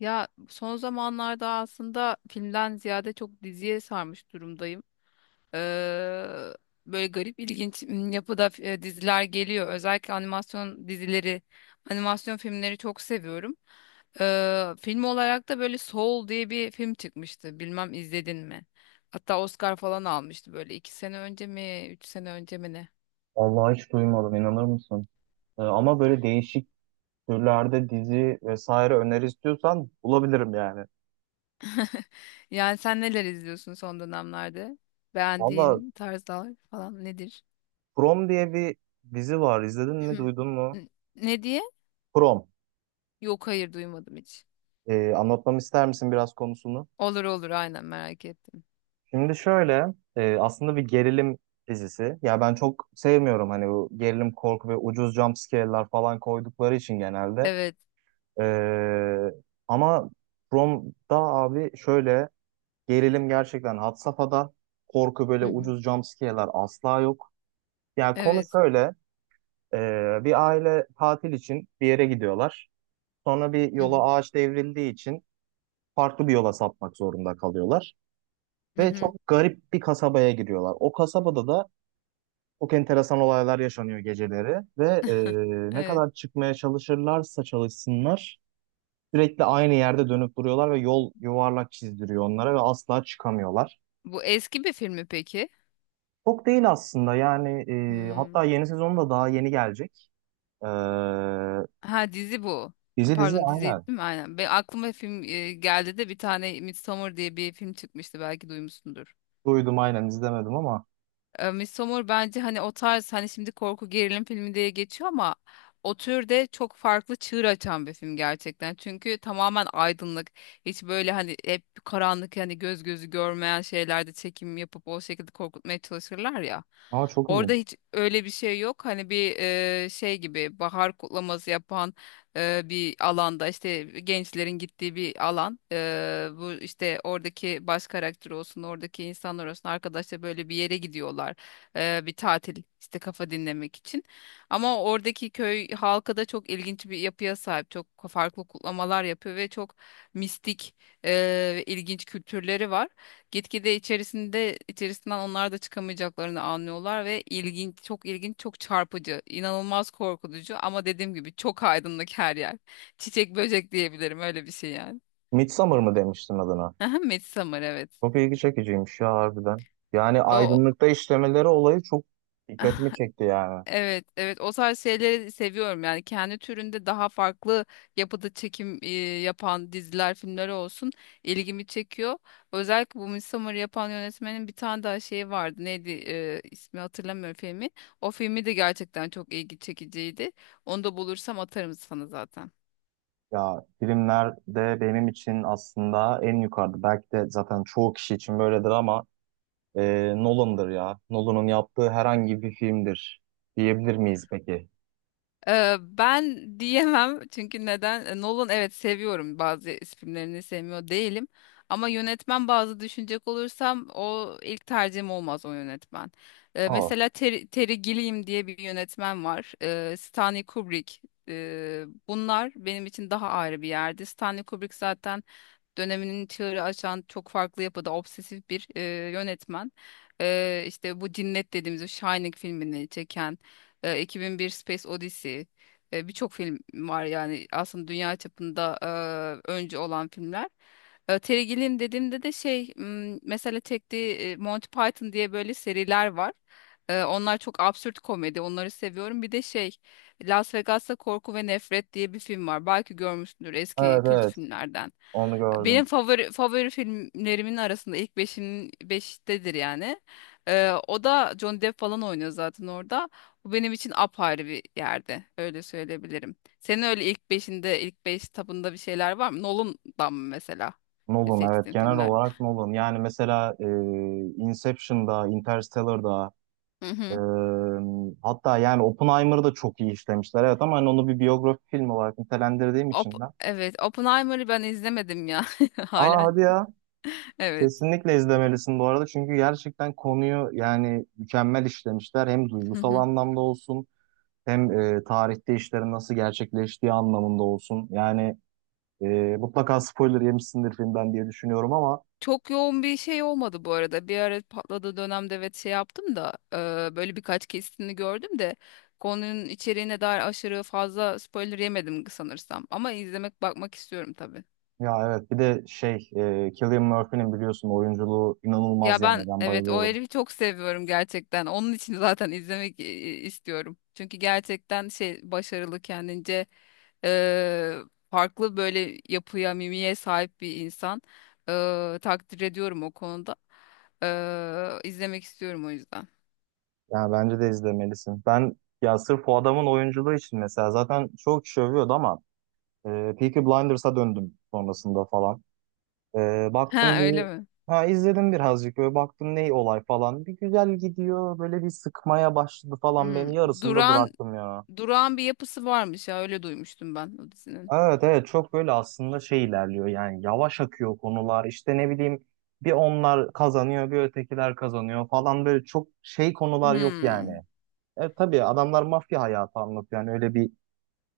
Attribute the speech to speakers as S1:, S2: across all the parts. S1: Ya son zamanlarda aslında filmden ziyade çok diziye sarmış durumdayım. Ee, böyle garip ilginç yapıda diziler geliyor. Özellikle animasyon dizileri, animasyon filmleri çok seviyorum. Film olarak da böyle Soul diye bir film çıkmıştı. Bilmem izledin mi? Hatta Oscar falan almıştı böyle iki sene önce mi, üç sene önce mi ne?
S2: Vallahi hiç duymadım inanır mısın? Ama böyle değişik türlerde dizi vesaire öneri istiyorsan bulabilirim yani.
S1: Yani sen neler izliyorsun son dönemlerde?
S2: Valla,
S1: Beğendiğin tarzlar falan nedir?
S2: Prom diye bir dizi var. İzledin mi, duydun mu?
S1: N- Ne diye?
S2: Prom.
S1: Yok hayır, duymadım hiç.
S2: Anlatmamı ister misin biraz konusunu?
S1: Olur olur, aynen merak ettim.
S2: Şimdi şöyle, aslında bir gerilim dizisi. Ya ben çok sevmiyorum hani bu gerilim, korku ve ucuz jump scare'lar falan koydukları için genelde.
S1: Evet.
S2: Ee, Ama Prom'da abi şöyle, gerilim gerçekten had safhada. Korku, böyle
S1: Hı hı.
S2: ucuz jumpscare'lar asla yok. Yani konu
S1: Evet.
S2: şöyle. Bir aile tatil için bir yere gidiyorlar. Sonra bir
S1: Hı
S2: yola
S1: hı.
S2: ağaç devrildiği için farklı bir yola sapmak zorunda kalıyorlar.
S1: Hı
S2: Ve
S1: hı.
S2: çok garip bir kasabaya giriyorlar. O kasabada da çok enteresan olaylar yaşanıyor geceleri. Ne
S1: Evet.
S2: kadar çıkmaya çalışırlarsa çalışsınlar sürekli aynı yerde dönüp duruyorlar ve yol yuvarlak çizdiriyor onlara ve asla çıkamıyorlar.
S1: Bu eski bir film mi peki?
S2: Çok değil aslında,
S1: Hmm.
S2: hatta yeni sezonu da daha yeni gelecek. Ee,
S1: Ha, dizi bu.
S2: Dizi, dizi,
S1: Pardon, dizi değil
S2: aynen.
S1: mi? Aynen. Be, aklıma film geldi de bir tane Midsommar diye bir film çıkmıştı, belki duymuşsundur.
S2: Duydum, aynen, izlemedim ama
S1: E, Midsommar bence hani o tarz, hani şimdi korku gerilim filmi diye geçiyor ama o türde çok farklı çığır açan bir film gerçekten. Çünkü tamamen aydınlık. Hiç böyle hani hep karanlık, hani göz gözü görmeyen şeylerde çekim yapıp o şekilde korkutmaya çalışırlar ya.
S2: çok
S1: Orada
S2: ilginç.
S1: hiç öyle bir şey yok. Hani bir şey gibi, bahar kutlaması yapan bir alanda, işte gençlerin gittiği bir alan. E, bu işte oradaki baş karakter olsun, oradaki insanlar olsun, arkadaşlar böyle bir yere gidiyorlar. E, bir tatil işte, kafa dinlemek için. Ama oradaki köy halkı da çok ilginç bir yapıya sahip. Çok farklı kutlamalar yapıyor ve çok mistik e, ve ilginç kültürleri var. Gitgide içerisinde içerisinden onlar da çıkamayacaklarını anlıyorlar ve ilginç, çok ilginç, çok çarpıcı, inanılmaz korkutucu ama dediğim gibi çok aydınlık her yer. Çiçek böcek diyebilirim, öyle bir şey yani.
S2: Midsommar mı demiştin adına?
S1: Aha, Midsommar evet.
S2: Çok ilgi çekiciymiş ya, harbiden. Yani
S1: O
S2: aydınlıkta işlemeleri olayı çok dikkatimi çekti yani.
S1: evet, evet o tarz şeyleri seviyorum yani kendi türünde daha farklı yapıda çekim yapan diziler, filmler olsun ilgimi çekiyor. Özellikle bu Midsommar'ı yapan yönetmenin bir tane daha şeyi vardı. Neydi, ismi hatırlamıyorum filmi. O filmi de gerçekten çok ilgi çekiciydi. Onu da bulursam atarım sana zaten.
S2: Ya, filmlerde benim için aslında en yukarıda. Belki de zaten çoğu kişi için böyledir ama Nolan'dır ya. Nolan'ın yaptığı herhangi bir filmdir diyebilir miyiz peki?
S1: Ben diyemem çünkü neden? Nolan evet seviyorum, bazı filmlerini sevmiyor değilim. Ama yönetmen bazı düşünecek olursam o ilk tercihim olmaz o yönetmen.
S2: Aa,
S1: Mesela Terry Gilliam diye bir yönetmen var. Stanley Kubrick. Bunlar benim için daha ayrı bir yerdi. Stanley Kubrick zaten döneminin çığırı açan çok farklı yapıda obsesif bir yönetmen. E, işte bu Cinnet dediğimiz o Shining filmini çeken, 2001 Space Odyssey, birçok film var yani aslında dünya çapında öncü olan filmler. E, Terry Gilliam dediğimde de mesela çektiği Monty Python diye böyle seriler var. E, onlar çok absürt komedi. Onları seviyorum. Bir de şey, Las Vegas'ta Korku ve Nefret diye bir film var. Belki görmüşsündür, eski
S2: evet
S1: kült
S2: evet,
S1: filmlerden.
S2: onu gördüm.
S1: Benim favori filmlerimin arasında ilk beşin beştedir yani. O da Johnny Depp falan oynuyor zaten orada. Bu benim için apayrı bir yerde. Öyle söyleyebilirim. Senin öyle ilk beşinde, ilk beş tabında bir şeyler var mı? Nolan'dan mı mesela
S2: Nolan, evet,
S1: seçtiğin
S2: genel
S1: filmler?
S2: olarak Nolan. Yani mesela, Inception'da, Interstellar'da,
S1: Hı
S2: e,
S1: hı.
S2: hatta yani Oppenheimer'ı da çok iyi işlemişler. Evet, ama hani onu bir biyografi filmi olarak nitelendirdiğim için ben.
S1: Evet, Oppenheimer'ı ben izlemedim ya
S2: Aa,
S1: halen.
S2: hadi ya.
S1: Evet.
S2: Kesinlikle izlemelisin bu arada. Çünkü gerçekten konuyu yani mükemmel işlemişler. Hem
S1: Hı
S2: duygusal
S1: hı.
S2: anlamda olsun, hem tarihte işlerin nasıl gerçekleştiği anlamında olsun. E, Mutlaka spoiler yemişsindir filmden diye düşünüyorum ama
S1: Çok yoğun bir şey olmadı bu arada. Bir ara patladığı dönemde, evet şey yaptım da böyle birkaç kesitini gördüm de konunun içeriğine dair aşırı fazla spoiler yemedim sanırsam. Ama izlemek bakmak istiyorum tabii.
S2: ya evet, bir de şey, Cillian Murphy'nin biliyorsun oyunculuğu inanılmaz,
S1: Ya ben,
S2: yani ben
S1: evet o
S2: bayılıyorum.
S1: herifi çok seviyorum gerçekten. Onun için zaten izlemek istiyorum. Çünkü gerçekten şey, başarılı kendince, e, farklı böyle yapıya, mimiye sahip bir insan. E, takdir ediyorum o konuda. E, izlemek istiyorum o yüzden.
S2: Yani bence de izlemelisin. Ben ya sırf o adamın oyunculuğu için mesela zaten çok kişi övüyordu ama e, Peaky Blinders'a döndüm sonrasında falan. E,
S1: Ha
S2: Baktım bir,
S1: öyle mi?
S2: ha, izledim birazcık, böyle baktım ne olay falan. Bir güzel gidiyor, böyle bir sıkmaya başladı falan
S1: Hmm.
S2: beni, yarısında
S1: Duran
S2: bıraktım ya.
S1: duran bir yapısı varmış ya, öyle duymuştum ben o dizinin.
S2: Evet evet, çok böyle aslında şey ilerliyor yani, yavaş akıyor konular, işte ne bileyim, bir onlar kazanıyor bir ötekiler kazanıyor falan, böyle çok şey konular yok yani.
S1: Hmm.
S2: E tabii adamlar mafya hayatı anlatıyor, yani öyle bir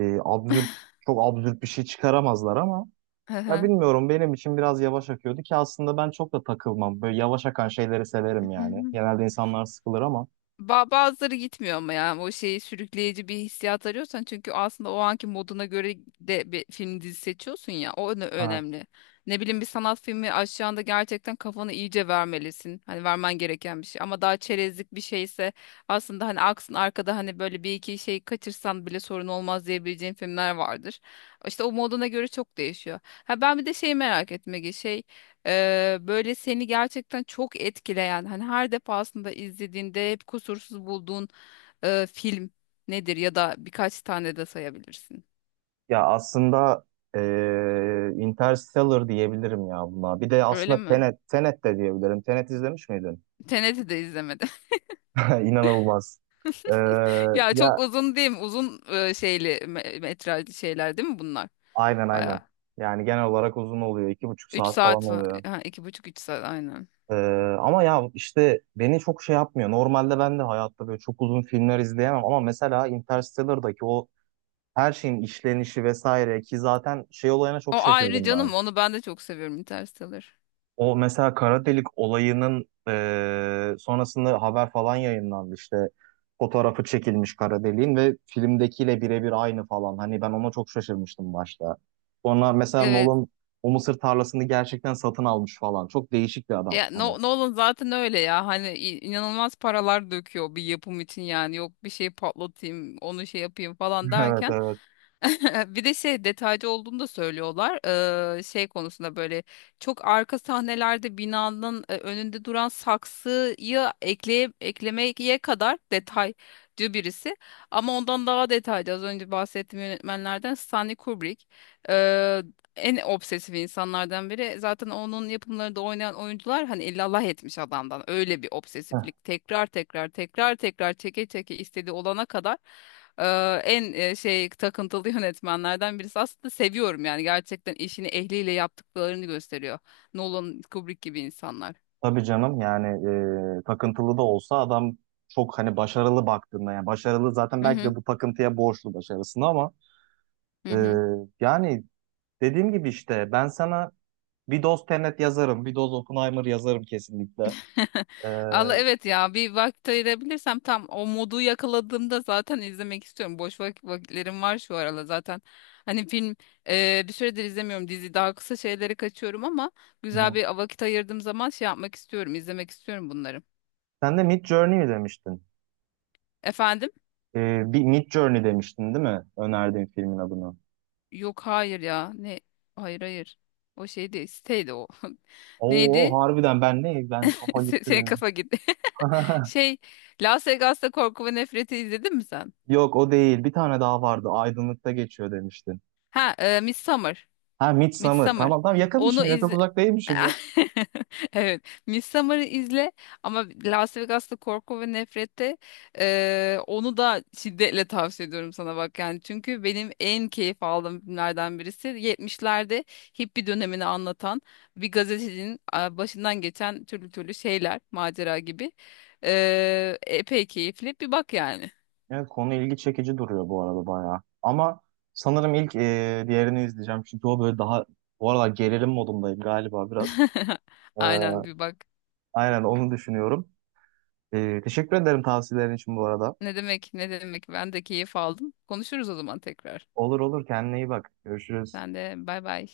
S2: absürt, çok absürt bir şey çıkaramazlar ama
S1: Hı
S2: ya
S1: hı.
S2: bilmiyorum, benim için biraz yavaş akıyordu ki aslında ben çok da takılmam, böyle yavaş akan şeyleri severim yani. Genelde insanlar sıkılır ama.
S1: Bazıları gitmiyor ama yani, o şeyi sürükleyici bir hissiyat arıyorsan çünkü aslında o anki moduna göre de bir film dizi seçiyorsun ya, o
S2: Ha.
S1: önemli. Ne bileyim, bir sanat filmi aşağında gerçekten kafanı iyice vermelisin. Hani vermen gereken bir şey ama daha çerezlik bir şeyse, aslında hani aksın arkada, hani böyle bir iki şey kaçırsan bile sorun olmaz diyebileceğin filmler vardır. İşte o moduna göre çok değişiyor. Ha ben bir de şeyi merak etme şey, böyle seni gerçekten çok etkileyen hani her defasında izlediğinde hep kusursuz bulduğun film nedir, ya da birkaç tane de sayabilirsin.
S2: Ya aslında Interstellar diyebilirim ya buna. Bir de
S1: Öyle
S2: aslında
S1: mi?
S2: Tenet, Tenet de diyebilirim. Tenet izlemiş miydin?
S1: Tenet'i de izlemedim.
S2: İnanılmaz. Eee,
S1: Ya çok
S2: Ya
S1: uzun değil mi? Uzun şeyli metrajlı şeyler değil mi bunlar?
S2: aynen, aynen.
S1: Bayağı.
S2: Yani genel olarak uzun oluyor. iki buçuk
S1: Üç
S2: saat falan
S1: saat falan.
S2: oluyor.
S1: Ha, iki buçuk üç saat aynen.
S2: Ama ya işte beni çok şey yapmıyor. Normalde ben de hayatta böyle çok uzun filmler izleyemem. Ama mesela Interstellar'daki o her şeyin işlenişi vesaire, ki zaten şey olayına
S1: O
S2: çok
S1: ayrı
S2: şaşırdım ben.
S1: canım, onu ben de çok seviyorum Interstellar.
S2: O mesela kara delik olayının sonrasında haber falan yayınlandı işte. Fotoğrafı çekilmiş kara deliğin ve filmdekiyle birebir aynı falan. Hani ben ona çok şaşırmıştım başta. Sonra mesela
S1: Evet.
S2: Nolan o mısır tarlasını gerçekten satın almış falan. Çok değişik bir adam
S1: Ya
S2: hani.
S1: Nolan zaten öyle ya, hani inanılmaz paralar döküyor bir yapım için, yani yok bir şey patlatayım onu şey yapayım falan
S2: Evet,
S1: derken
S2: evet.
S1: bir de şey, detaycı olduğunu da söylüyorlar. Şey konusunda böyle çok arka sahnelerde binanın önünde duran saksıyı eklemeye kadar detaycı birisi, ama ondan daha detaycı az önce bahsettiğim yönetmenlerden Stanley Kubrick. Ee, en obsesif insanlardan biri. Zaten onun yapımlarında oynayan oyuncular hani illallah etmiş adamdan. Öyle bir
S2: Heh.
S1: obsesiflik. Tekrar tekrar tekrar tekrar çeke çeke istediği olana kadar, e, en şey, takıntılı yönetmenlerden birisi. Aslında seviyorum yani, gerçekten işini ehliyle yaptıklarını gösteriyor. Nolan, Kubrick gibi insanlar.
S2: Tabii canım, yani takıntılı da olsa adam çok hani başarılı baktığında, yani başarılı zaten,
S1: Hı
S2: belki
S1: hı.
S2: de bu takıntıya borçlu başarısını ama
S1: Hı hı.
S2: eee, yani dediğim gibi, işte ben sana bir doz Tenet yazarım. Bir doz Oppenheimer yazarım kesinlikle. Ee,
S1: Allah, evet ya bir vakit ayırabilirsem tam o modu yakaladığımda zaten izlemek istiyorum. Boş vakitlerim var şu aralar zaten. Hani film, bir süredir izlemiyorum, dizi daha kısa şeyleri kaçıyorum ama güzel
S2: hı.
S1: bir vakit ayırdığım zaman şey yapmak istiyorum, izlemek istiyorum bunları.
S2: Sen de Mid Journey mi demiştin?
S1: Efendim?
S2: Bir Mid Journey demiştin değil mi? Önerdiğin filmin adını.
S1: Yok hayır ya ne, hayır hayır, o şeydi, siteydi o.
S2: Oo,
S1: Neydi?
S2: harbiden ben ne? Ben, kafa gitti
S1: Senin
S2: benim.
S1: kafa gitti. Şey, Las Vegas'ta Korku ve Nefret'i izledin mi sen?
S2: Yok, o değil. Bir tane daha vardı. Aydınlıkta geçiyor demiştin.
S1: Ha, Midsummer.
S2: Ha, Midsummer.
S1: Midsommar.
S2: Tamam, tamam,
S1: Onu
S2: yakınmışım ya. Çok
S1: izle.
S2: uzak değilmişim ya.
S1: Evet. Midsommar'ı izle ama Las Vegas'ta Korku ve Nefret'te, onu da şiddetle tavsiye ediyorum sana, bak yani. Çünkü benim en keyif aldığım filmlerden birisi. 70'lerde hippie dönemini anlatan bir gazetecinin, başından geçen türlü türlü şeyler, macera gibi. Epey keyifli. Bir bak yani.
S2: Evet, konu ilgi çekici duruyor bu arada bayağı. Ama sanırım ilk, diğerini izleyeceğim. Çünkü o böyle daha, bu arada gerilim modundayım galiba biraz. Ee,
S1: Aynen, bir bak.
S2: aynen, onu düşünüyorum. Teşekkür ederim tavsiyelerin için bu arada.
S1: Ne demek ne demek, ben de keyif aldım. Konuşuruz o zaman tekrar.
S2: Olur, olur, kendine iyi bak. Görüşürüz.
S1: Sen de bay bay.